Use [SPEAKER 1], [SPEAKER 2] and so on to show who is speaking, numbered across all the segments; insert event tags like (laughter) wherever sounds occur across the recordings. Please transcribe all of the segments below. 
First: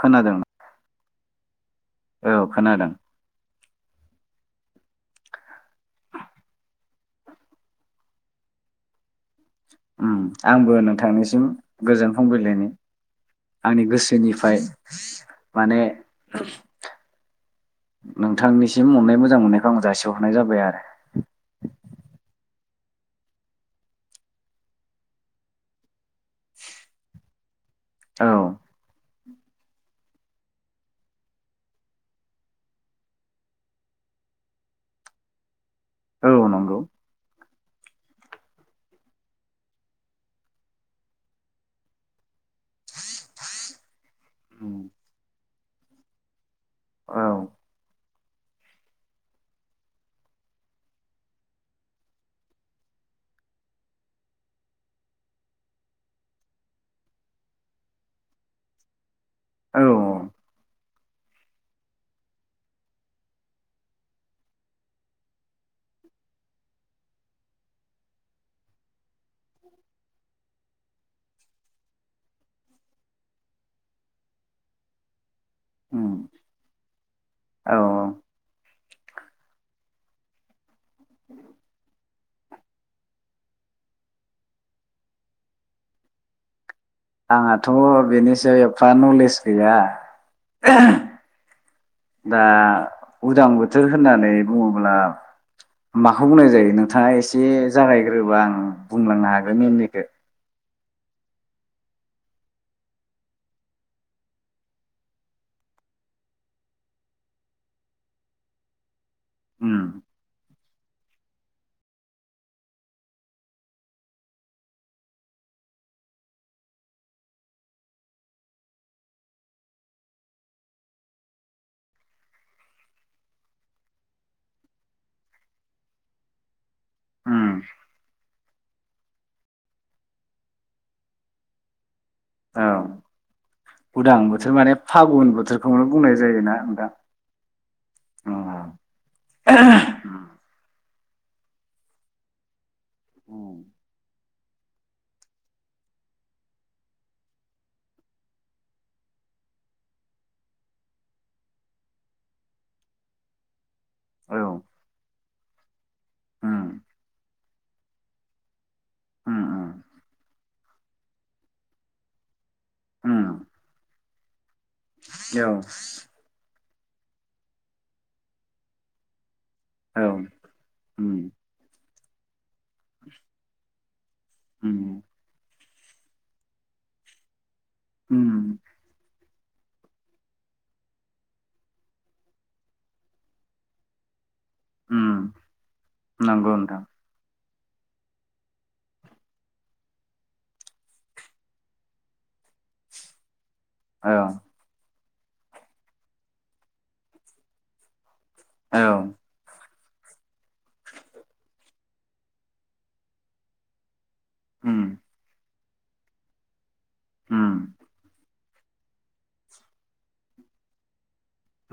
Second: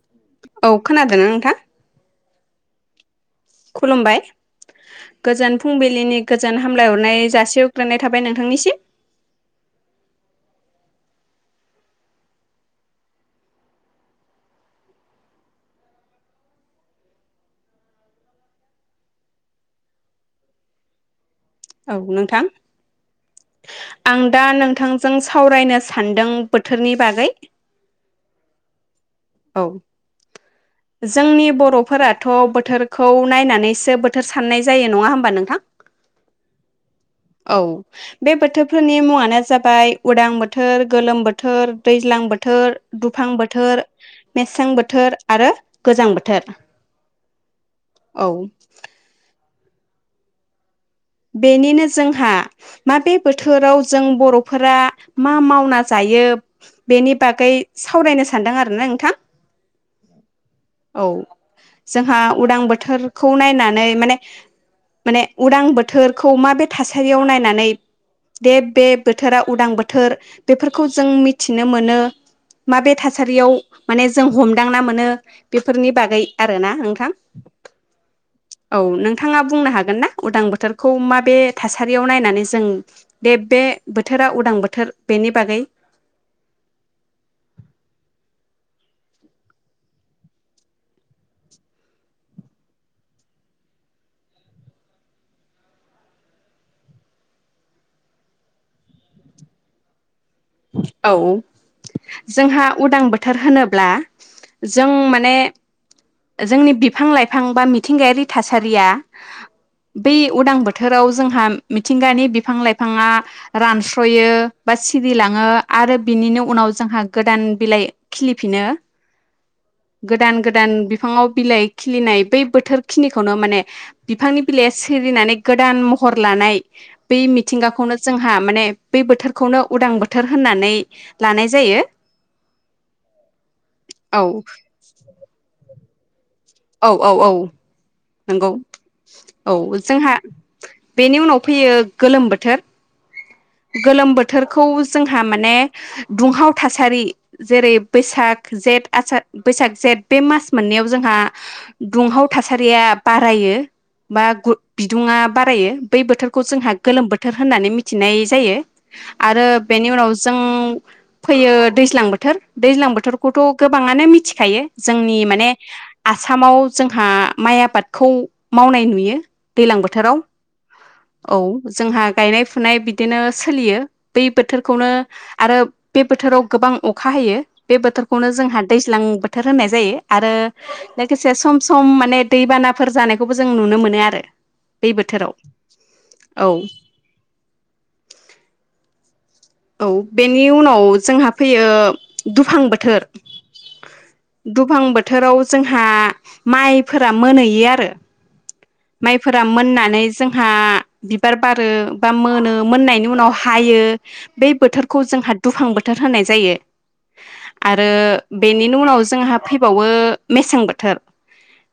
[SPEAKER 1] खोनादों
[SPEAKER 2] औ खोनादोंना नोंथां?
[SPEAKER 1] औ खोनादों।
[SPEAKER 2] खुलुमबाय! गोजोन फुंबिलिनि गोजोन हामलायहरनाय जासिहरगोरनाय थाबाय नोंथांनिसिम,
[SPEAKER 1] ओम आंबो नोंथांनिसिम गोजोन फुंबिलिनि आंनि गोसोनिफ्राय माने नोंथांनिसिम अननाय मोजां मोननायखौ आंबो जासिहरगोरनाय जाबाय आरो।
[SPEAKER 2] औ नोंथां, आं दा नोंथांजों सावरायनो सानदों बोथोरनि बागै।
[SPEAKER 1] औ
[SPEAKER 2] औ जोंनि बर'फोराथ' बोथोरखौ नायनानैसो बोथोर साननाय जायो नङा होमबा नोंथां?
[SPEAKER 1] औ नंगौ।
[SPEAKER 2] औ बे बोथोरफोरनि मुङानो जाबाय उदां बोथोर, गोलोम बोथोर, दैज्लां बोथोर, दुफां बोथोर, मेसें बोथोर आरो गोजां बोथोर।
[SPEAKER 1] औ।
[SPEAKER 2] औ बेनिनो जोंहा माबे बोथोराव जों बर'फोरा मा मावना जायो बेनि बागै सावरायनो सानदों आरोना नोंथां।
[SPEAKER 1] औ
[SPEAKER 2] औ जोंहा उदां बोथोरखौ नायनानै माने माने उदां बो थोरखौ माबे थासारियाव नायनानै दे बे बोथोरा उदां बोथोर बेफोरखौ जों मिथिनो मोनो माबे थासारियाव माने जों हमदांना मोनो, बेफोरनि
[SPEAKER 1] उम
[SPEAKER 2] बागै आरो ना नोंथां
[SPEAKER 1] औ
[SPEAKER 2] औ नोंथाङा बुंनो हागोन ना? उदां बोथोर, खौ माबे थासारियाव नायनानै, जों दे बे बोथोरा उदां बोथोर बेनि बागै,
[SPEAKER 1] आंहाथ' बेनि सायाव एफा नलेज गैया दा उदां बोथोर होननानै बुङोब्ला माखौ बुंनाय जायो, नोंथाङा एसे जागायग्रोबा आं बुंलांनो हागोन उननिखौ
[SPEAKER 2] औ जोंहा उदां बोथोर होनोब्ला जों माने जोंनि बिफां लाइफां बा मिथिंगायारि थासारिया
[SPEAKER 1] उम
[SPEAKER 2] बे उदां बो बोथोराव जोंहा मिथिंगानि बिफां लाइफाङा रानस्रयो बा सि सिरिलाङो आरो बिनिनो उनाव जोंहा गोदान बिलाइ खिलिफिनो गोदान गोदान बिफाङाव बिलाइ खिलिनाय बै बोथोर खिनिखौनो माने बिफांनि बिलाइया सिरिनानै गोदान महर लानाय, बे
[SPEAKER 1] उम
[SPEAKER 2] मिथिंगाखौनो जों हा माने बे बोथोरखौनो, उदां बोथोर होननानै लानाय जायो।
[SPEAKER 1] औ उदां
[SPEAKER 2] औ
[SPEAKER 1] बोथोर माने फागुन बोथोर खौनो बुंनाय, जायोना नोंथां
[SPEAKER 2] औ औ औ
[SPEAKER 1] औ
[SPEAKER 2] नंगौ औ जोंहा, बेनि उनाव फैयो गोलोम बोथोर गोलोम बोथोरखौ जोंहा माने दुंहाव थासारि जेरै बैसाग जेद बैसाग जेद बे मास मोननैयाव जोंहा दुंहाव थासारिया बारायो, बा गु
[SPEAKER 1] औ
[SPEAKER 2] बिदुङा बारायो बै बोथोरखौ
[SPEAKER 1] उम
[SPEAKER 2] जोंहा गोलोम बोथोर होननानै मिथिनाय, जायो
[SPEAKER 1] उम
[SPEAKER 2] आरो बेनि उनाव जों फैयो दैज्लां बोथोर दैज्लां
[SPEAKER 1] उम
[SPEAKER 2] बोथोरखौथ' गोबाङानो मिथिखायो जोंनि
[SPEAKER 1] औ
[SPEAKER 2] माने आसामाव जोंहा माइ आबादखौ मावनाय नुयो। दैलां बोथोराव
[SPEAKER 1] उम
[SPEAKER 2] औ जोंहा। गायनाय फुनाय। बिदिनो सोलियो। बै बोथोरखौनो
[SPEAKER 1] उम
[SPEAKER 2] आरो। बे बोथोराव गोबां अखा हायो। बे बोथोरखौनो
[SPEAKER 1] उम
[SPEAKER 2] जोंहा दैज्लां बोथ थोर होननाय जायो आरो लोगोसे सम सम माने दैबानाफोर जानायखौबो जों नुनो मोनो आरो। बे
[SPEAKER 1] उम
[SPEAKER 2] बोथोराव औ।
[SPEAKER 1] नंगौ नोंथां
[SPEAKER 2] औ बेनि उनाव जोंहा फैयो दुफां बोथोर।
[SPEAKER 1] औ
[SPEAKER 2] दुफां बो थोराव जोंहा माइफोरा मोनहैयो आरो।
[SPEAKER 1] औ
[SPEAKER 2] माइफोरा मोनना नै जोंहा बिबार बारो बा मोनो मोननायनि उनाव हायो। बे
[SPEAKER 1] उम
[SPEAKER 2] बोथोरखौ जोंहा। दुफां बोथोर होनाय जायो।
[SPEAKER 1] उम
[SPEAKER 2] आरो बेनिनि उनाव जोंहा फैबावो मेसें बोथोर।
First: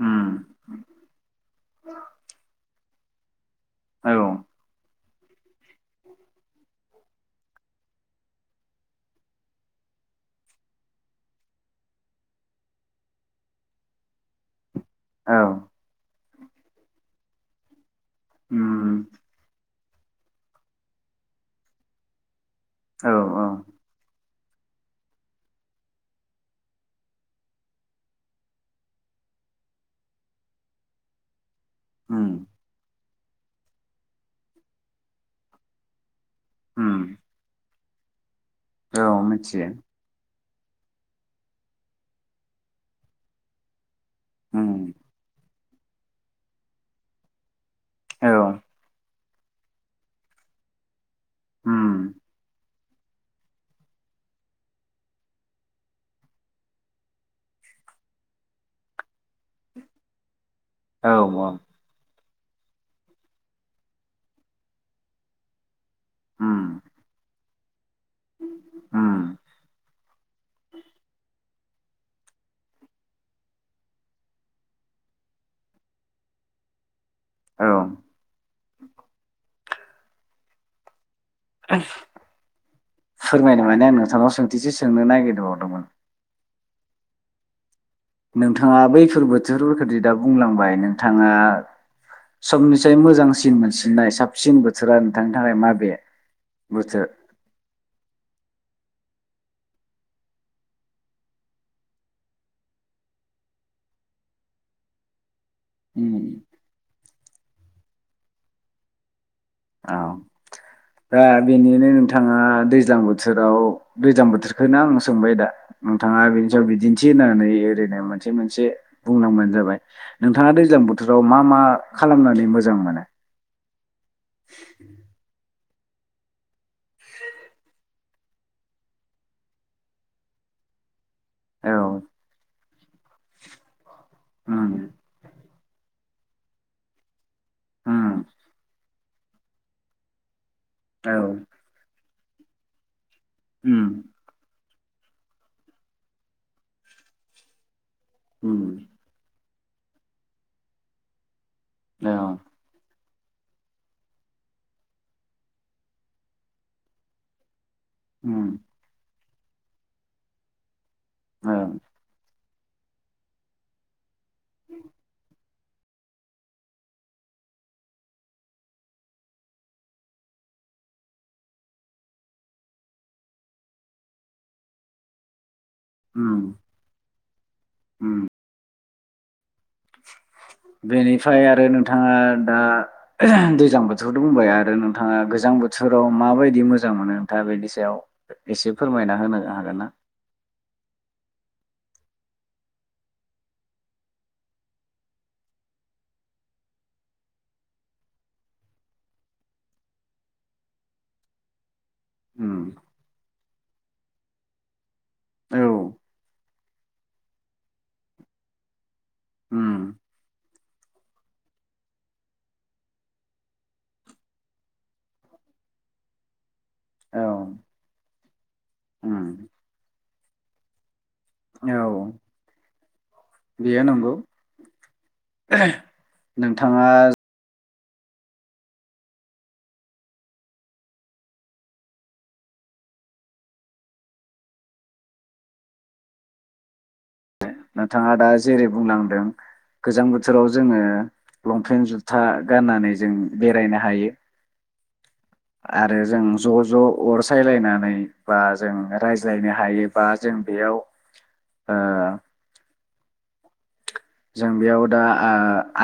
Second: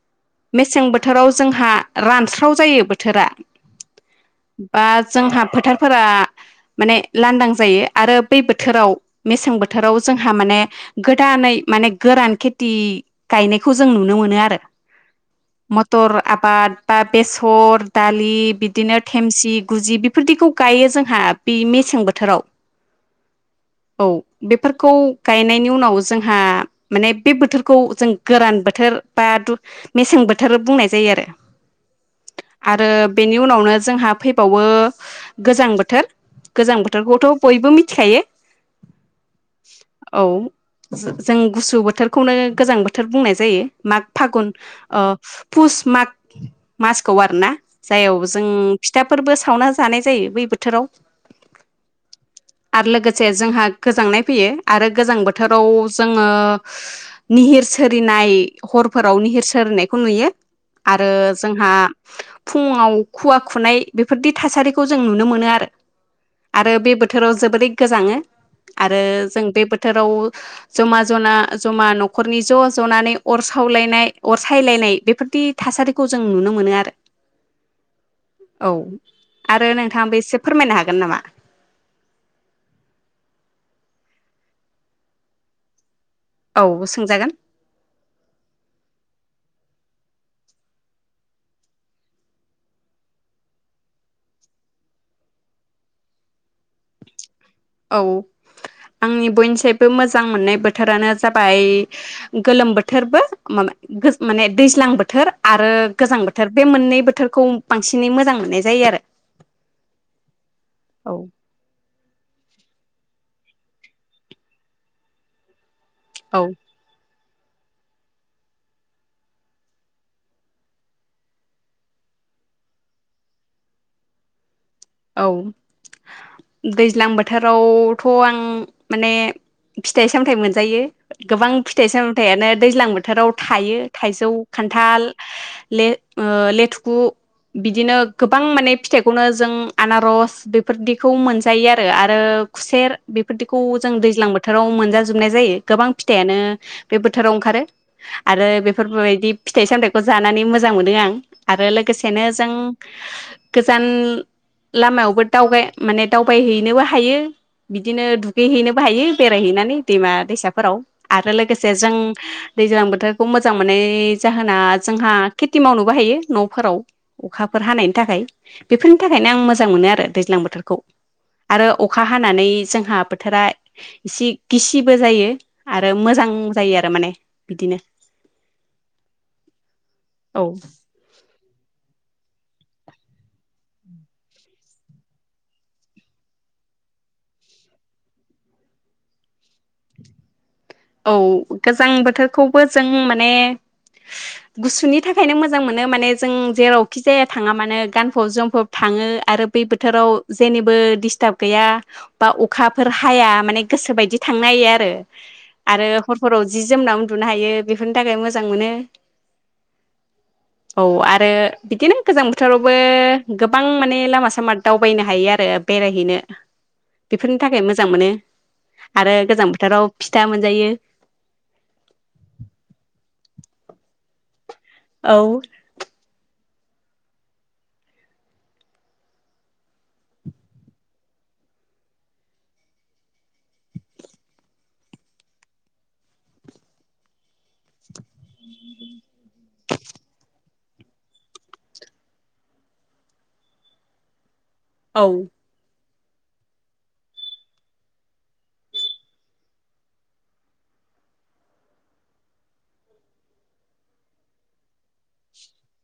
[SPEAKER 1] उम
[SPEAKER 2] मेसें बोथोराव जोंहा। स्राव जायो बोथोरा।
[SPEAKER 1] औ
[SPEAKER 2] बा जोंहा फोथार फोरा। माने लांदां जायो आरो बै बोथोराव मेसें बोथोराव जोंहा माने गोदानै माने गोरान खेथि गायनायखौ जों नुनो मोनो आरो।
[SPEAKER 1] औ
[SPEAKER 2] मटर। आबाद। बा बेसर। दालि बिदिनो
[SPEAKER 1] उम
[SPEAKER 2] थेमसि। गुजि बेफोरदिखौ गायो जोंहा बे मेसें बोथोराव।
[SPEAKER 1] औ औ।
[SPEAKER 2] औ बेफोरखौ गायनायनि उनाव जोंहा माने बे बोथोरखौ जों गोरान बोथोर बा दु- मेसें बोथोर बुंनाय जायो आरो।
[SPEAKER 1] उम
[SPEAKER 2] आरो। बेनि उनावनो जोंहा फैबावो गोजां बोथोर। गोजां
[SPEAKER 1] उम
[SPEAKER 2] बोथोरखौथ' बयबो मिथि खायो
[SPEAKER 1] औ मिथियो
[SPEAKER 2] जों गुसु बोथोरखौनो गोजां बोथोर बुंनाय जायो माग फागुन
[SPEAKER 1] उम
[SPEAKER 2] ओ फुस माग मासखौ आरोना जायावबो
[SPEAKER 1] औ
[SPEAKER 2] जों फिथा फोरबो सावना जानाय जायो बै बोथोराव
[SPEAKER 1] ओम
[SPEAKER 2] आरो लोगोसे जोंहा गोजांनाय फैयो आरो गोजां बोथोराव जोङो निहिर सिरिनाय हरफोराव निहिर सिनायखौ नुयो
[SPEAKER 1] औ
[SPEAKER 2] आरो जोंहा फुङाव खुवा खुनाय बेफोरदि थासारिखौ जों नुनो मोनो आरो
[SPEAKER 1] उम
[SPEAKER 2] बे बोथोराव जोबोरै गोजाङो आरो
[SPEAKER 1] उम
[SPEAKER 2] जों बे बोथोराव जमा जना जमा न'खरनि ज' ज'नानै अर सावलायनाय अर सायलायनाय बेफोरदि थासारि खौ जों नुनो मोनो आरो
[SPEAKER 1] औ
[SPEAKER 2] औ आरो नोंथाङाबो एसे फोरमायनो हागोन नामा
[SPEAKER 1] फोरमायनो माने आं नोंथांनाव सोंथिसो सोंनो नागिरबावदोंमोन
[SPEAKER 2] औ सोंजागोन
[SPEAKER 1] नोंथाङा बैफोर बोथोरफोरखौदि दा बुंलांबाय नोंथाङा समनिसाय मोजांसिन मोनसिननाय साबसिन बोथोरा नोंथांनि थाखाय माबे बोथोर?
[SPEAKER 2] औ आंनि बयनिफ्रायबो मोजां मोननाय बोथोरानो जाबाय गोलोम बोथोरबो माने दैज्लां बोथोर आरो गोजां
[SPEAKER 1] औ
[SPEAKER 2] बोथोर बे मोननै बोथोरखौ बांसिनै मोजां मोननाय जायो आरो
[SPEAKER 1] औ
[SPEAKER 2] औ
[SPEAKER 1] दा बेनिनो नोंथाङा दैज्लां बोथोराव दैज्लां बोथोरखौनो आं सोंबाय दा नोंथाङा
[SPEAKER 2] औ
[SPEAKER 1] बेनि सायाव बिदिन्थि होनो ओरैनो मोनसे मोनसे बुंनांबानो जाबाय नोंथाङा दैज्लां बोथोराव मा मा खालामनानै मोजां मोनो (inaudible)
[SPEAKER 2] औ दैज्लां बोथोरावथ' आं माने फिथाइ सामथाइ मोनजायो गोबां फिथाइ
[SPEAKER 1] औ
[SPEAKER 2] सामथाइ आनो दैज्लां बोथोराव थायो थाइजौ
[SPEAKER 1] उम
[SPEAKER 2] खान्थाल लेथुखु बिदिनो
[SPEAKER 1] उम
[SPEAKER 2] गोबां माने फिथाइखौनो जों आान र'स फोरदिखौ
[SPEAKER 1] औ
[SPEAKER 2] मोनजायो आरो आरो खुसेर बेफोरदिखौ
[SPEAKER 1] उम
[SPEAKER 2] जों दैज्लां बोथोराव मोन जाजोबनाय जायो गोबां फिथाइानो बे बोथोराव ओंखारो आरो
[SPEAKER 1] उम
[SPEAKER 2] बेफोरबायदि फिथाइ सामथाइखौ जानानै मोजां मोनो आं आरो
[SPEAKER 1] औ
[SPEAKER 2] लोगोसेनो जों गोजान लामायावबो दावगाय माने दावबायहैनोबो हायो बिदिनो दुगै
[SPEAKER 1] उम
[SPEAKER 2] हैैनोबो हायो बेरायहैनानै दैमा दैसाफोराव आरो
[SPEAKER 1] औ
[SPEAKER 2] लोगोसे जों दैज्लां बोथोरखौ मोजां मोनो जाहोना जोंहा खिटि मावनोबो हायो न'फोराव अखाफोर हानायनि थाखाय बेफोर नि थाखायनो आं मोजां मोनो आरो दैज्लां बोथोरखौ आरो अखा हानानै जोंहा बोथोरा एसि गिसिबो जायो आरो मोजां
[SPEAKER 1] उम
[SPEAKER 2] जायो आरो माने बिदिनो औ
[SPEAKER 1] बेनिफाय आ आरो नोंथाङा दा दैज्लां बोथोराथ' बुंबाय आरो नोंथाङा गोजां बोथोराव माबायदि मोजां मोनो नोंथा बेनि सायाव एसे फोरमायना होनो हागोन ना
[SPEAKER 2] औ गोजां बोथोरखौबो जों माने गुसुनि थाखायनो मोजां मोनो माने जों जेरावखि जाया थाङा मानो गानफब जोमफब थाङो आरो बे बोथोराव जेनिबो डिस्टाब गैया बा
[SPEAKER 1] उम
[SPEAKER 2] अखाफोर हाया माने गोसो बायदि थांनो हायो
[SPEAKER 1] औ
[SPEAKER 2] आरो हरफोराव जि जोमना उन्दुनो हायो बेफोरनि थाखाय मोजां मोनो
[SPEAKER 1] उम
[SPEAKER 2] औ आरो बिदिनो गोजां बोथोरावबो गोबां माने लामा सामा दावबायनो हायो आरो बेरायहैनो
[SPEAKER 1] औ
[SPEAKER 2] बेफोरनि थाखाय मोजां मोनो आरो गोजां
[SPEAKER 1] उम
[SPEAKER 2] बोथोराव फिथा मोन जायो
[SPEAKER 1] औ बियो नोंगौ
[SPEAKER 2] औ
[SPEAKER 1] नोंथाङा नोंथाङा दा जेरै बुंलांदों गोजां बोथोराव जोङो लंपेन्ट जुथा गाननानै जों बेरायनो हायो
[SPEAKER 2] औ
[SPEAKER 1] आरो जों ज' ज' अरसायलायनानै बा जों रायज्लायनो हायोबा जों बेयाव ओ जों बेयाव दा आ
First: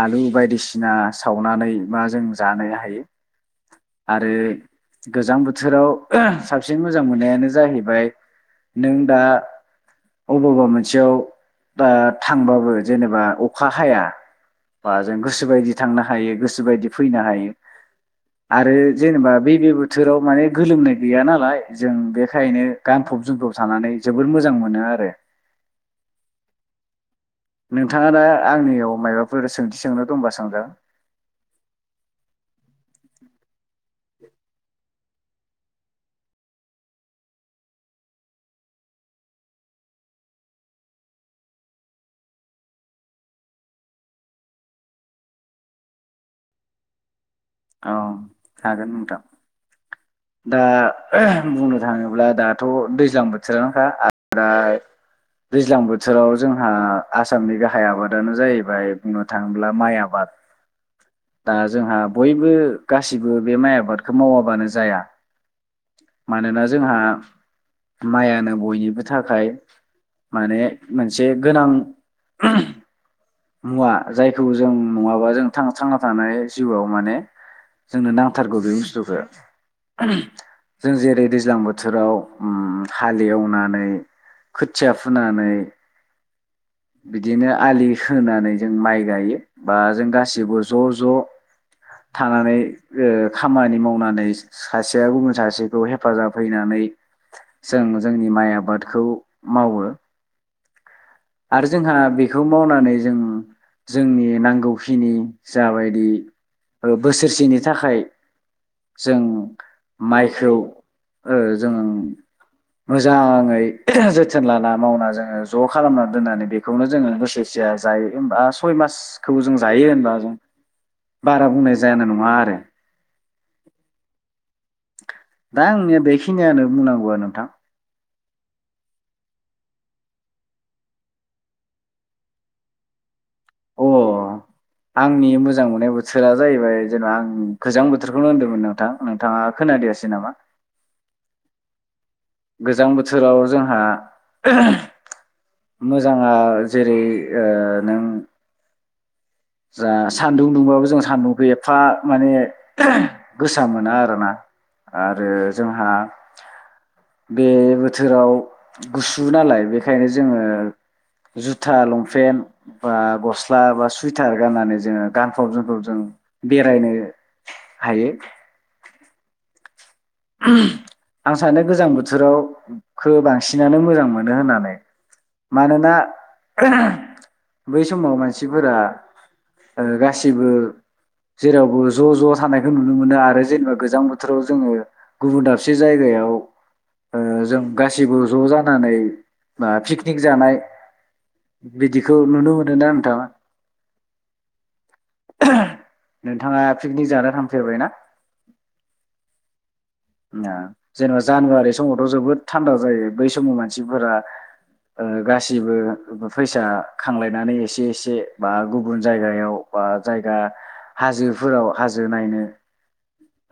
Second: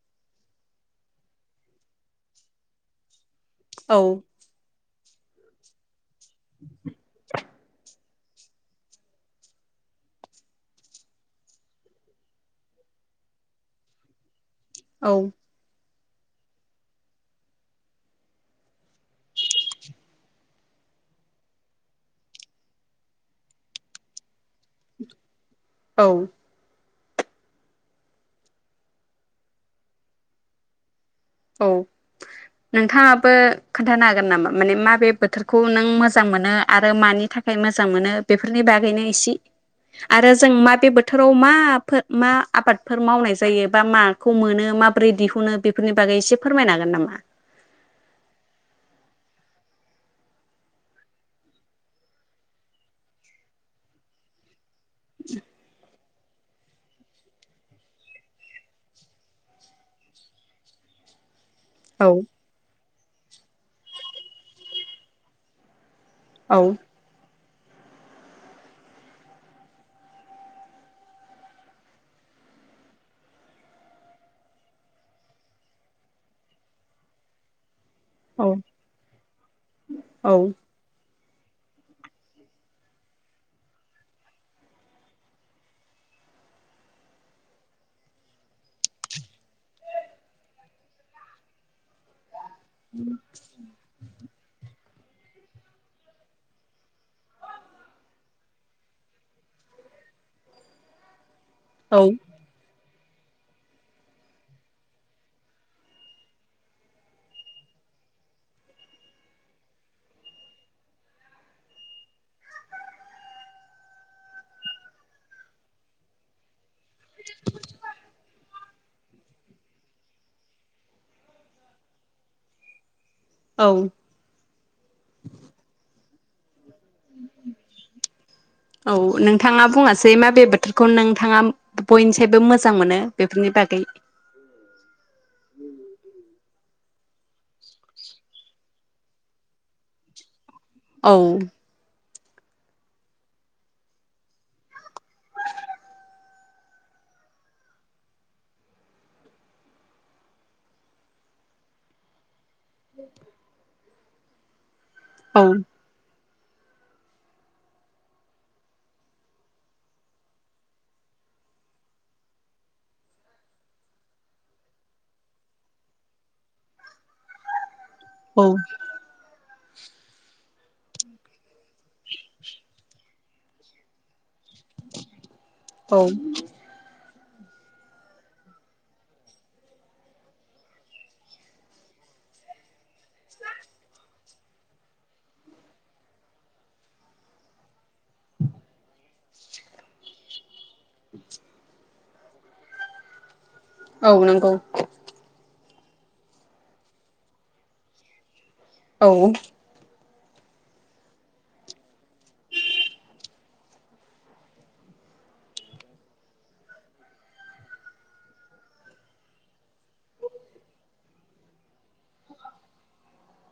[SPEAKER 1] आलु बायदिसिना सावनानै मा जों जानो हायो
[SPEAKER 2] औ
[SPEAKER 1] आरो गोजां बोथोराव साबसिन मोजां मोननायानो जाहैबाय नों दा अबावबा मोनसेयाव दा थांबाबो जेनेबा अखा हाया
[SPEAKER 2] औ
[SPEAKER 1] बाजों गोसो बायदि थांनो हायो गोसोबायदि फैनो हायो। आरो जेनेबा बेैबे बोथोराव माने गोलोमनाय गैया नालाय जों बेखायनो गानफब जोमफब थानानै जोबोद मोजां मोनो आरो।
[SPEAKER 2] औ।
[SPEAKER 1] नोंथाङा दा आंनियाव मायबाफोर सोंथि सोंनो दंबा सोंजागोन।
[SPEAKER 2] औ नोंथाङाबो खोन्थानो हागोन नामा माने मा बोथोरखौ नों मोजां मोनो आरो मानि थाखाय मोजां मोनो बेफोरनि बागैनो इसि आरो जों माबे बोथोराव माफोर मा आबादफोर मावनाय जायो बा माखौ मोनो माबोरै दिहुनो बेफोरनि बागै एसे फोरमायनो हागोन नामा?
[SPEAKER 1] अ हागोन नोंथां। दा बुंनो थाङोब्ला दाथ' दैज्लां बोथोरानोखा आरो दा दिज्लां बोथो बोथोराव जोंहा आसामनि गाहाय आबादानो जाहैबाय बुंनो थाङोब्ला माइ आबाद। दा जोंहा
[SPEAKER 2] औ
[SPEAKER 1] बयबो गासिबो बे माइ आबादखौ मावाबानो जाया।
[SPEAKER 2] औ
[SPEAKER 1] मानोना जोंहा माइआनो बयनिबो थाखाय माने मोनसे गोनां मुवा जायखौ जों नङाबा जों थांना थानो हाया जिउआव माने जोंनो नांथारगौ
[SPEAKER 2] औ
[SPEAKER 1] बे बुस्थुखौ
[SPEAKER 2] औ
[SPEAKER 1] जों जेरै दैज्लां बोथोराव उम्म हाल एवनानै खोथिया फुनानै बिदिनो आलि होनानै जों माइ गायो बा जों गासिबो ज' ज' थानानै ओ खामानि मावनानै सासे सासेया गुबुन सासेखौ हेफाजाब हैनानै जों जोंनि माइ आबादखौ मावो। आरो जोंहा बेखौ मावनानै जों जोंनि नांगौखिनि जाबायदि बोसोरसेनि थाखाय जों माइखौ ओ जों मोजाङै जोथोन लाना मावना जोङो ज' खालामनानै दोननानै बे बेखौनो जोङो बोसोरसेया जायो होमबा सय मासखौ जों जायो होनबा जों बारा बुंनाय जानाय नङा आरो।
[SPEAKER 2] औ
[SPEAKER 1] दा आंनिया बेखिनियानो बुंनांगौआ नोंथां।
[SPEAKER 2] औ नोंथाङा बुङासै माबे बोथोरखौ नोंथाङा बयनिसायबो मोजां मोनो? बेफोरनि बागै
[SPEAKER 1] अ आंनि मोजां मोननाय बोथोरा जाहैबाय जेनेबा आं गोजां बोथोरखौनो होनदोंमोन नोंथां नोंथाङा खोनादियासै नामा?
[SPEAKER 2] औ।
[SPEAKER 1] गोजां बोथोराव जोंहा मोजाङा जेरै ओ नों जा सान्दुं दुंबाबो जों सान्दुंखौ एफा माने गोसा मोना आरो ना आरो
[SPEAKER 2] औ
[SPEAKER 1] जोंहा (inaudible) बे बोथोराव गुसु नालाय बेखायनो जोङो जुथा लंपेन्ट बा गस्ला बा सुइटार गाननानै जोङो गानफब जोमफब जों बेरायनो हायो
[SPEAKER 2] औ
[SPEAKER 1] आं सानो गोजां बोथोराव खौ बांसिनानो मोजां मोनो होनानै मानोना
[SPEAKER 2] औ
[SPEAKER 1] बै समाव मानसिफोरा गाससिबो जेरावबो ज' ज' थानायखौ नुो नुनो मोनो आरोे जेनेबा गोजां बोथोर बोथोराव जोङो गुबुन दाबसे जायगायाव जों गासैबो ज' जानानै बा पिकनिक जानाय बिदिखौ नुनो मोनो ना नोंथाङा
[SPEAKER 2] औ नंगौ
[SPEAKER 1] नोंथाङा पिकनिक जानो थांफेरबाय ना
[SPEAKER 2] औ
[SPEAKER 1] जेनेबा जानुवारि समावथ' जोबोद थान्दा जायो बै समाव मानसिफोरा गासिबो फैसा खांलायनानै एसे एसे बा गुबुन जायगायाव बा जायगा हाजोफोराव हाजो नायनो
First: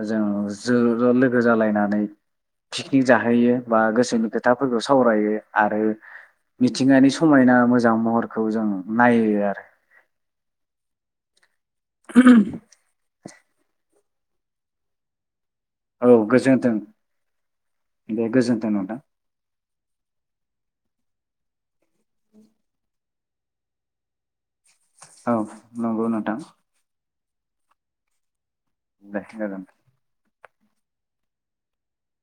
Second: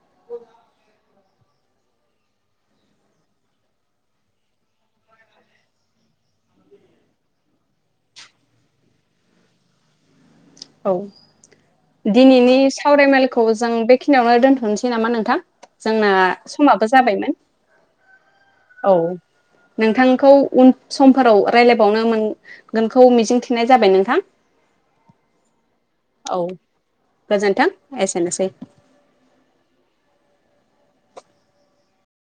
[SPEAKER 1] जों ज' ज' लोगो जालायनानै पिकनिक जाहैयो बा गोसोनि खोथाफोरखौ सावरायो आरो मिथिंगानि समायना मोजां महरखौ जों नायो आरो
[SPEAKER 2] औ दिनैनि सावरायमेलखौ जों बे खिनियावनो दोन्थ'नोसै नामा नोंथां जोंना
[SPEAKER 1] औ गोजोन्थों
[SPEAKER 2] समाबो जाबायमोन
[SPEAKER 1] दे गोजोन्थों नोंथां
[SPEAKER 2] औ नोंथांखौ उन समफोराव रायज्लायबावनो मोन गोनखौ मिजिंथिनाय जाबाय नोंथां।
[SPEAKER 1] औ नंगौ नोंथां।
[SPEAKER 2] औ गोजोन्थों एसेनोसै।
[SPEAKER 1] दे गोजोनथों।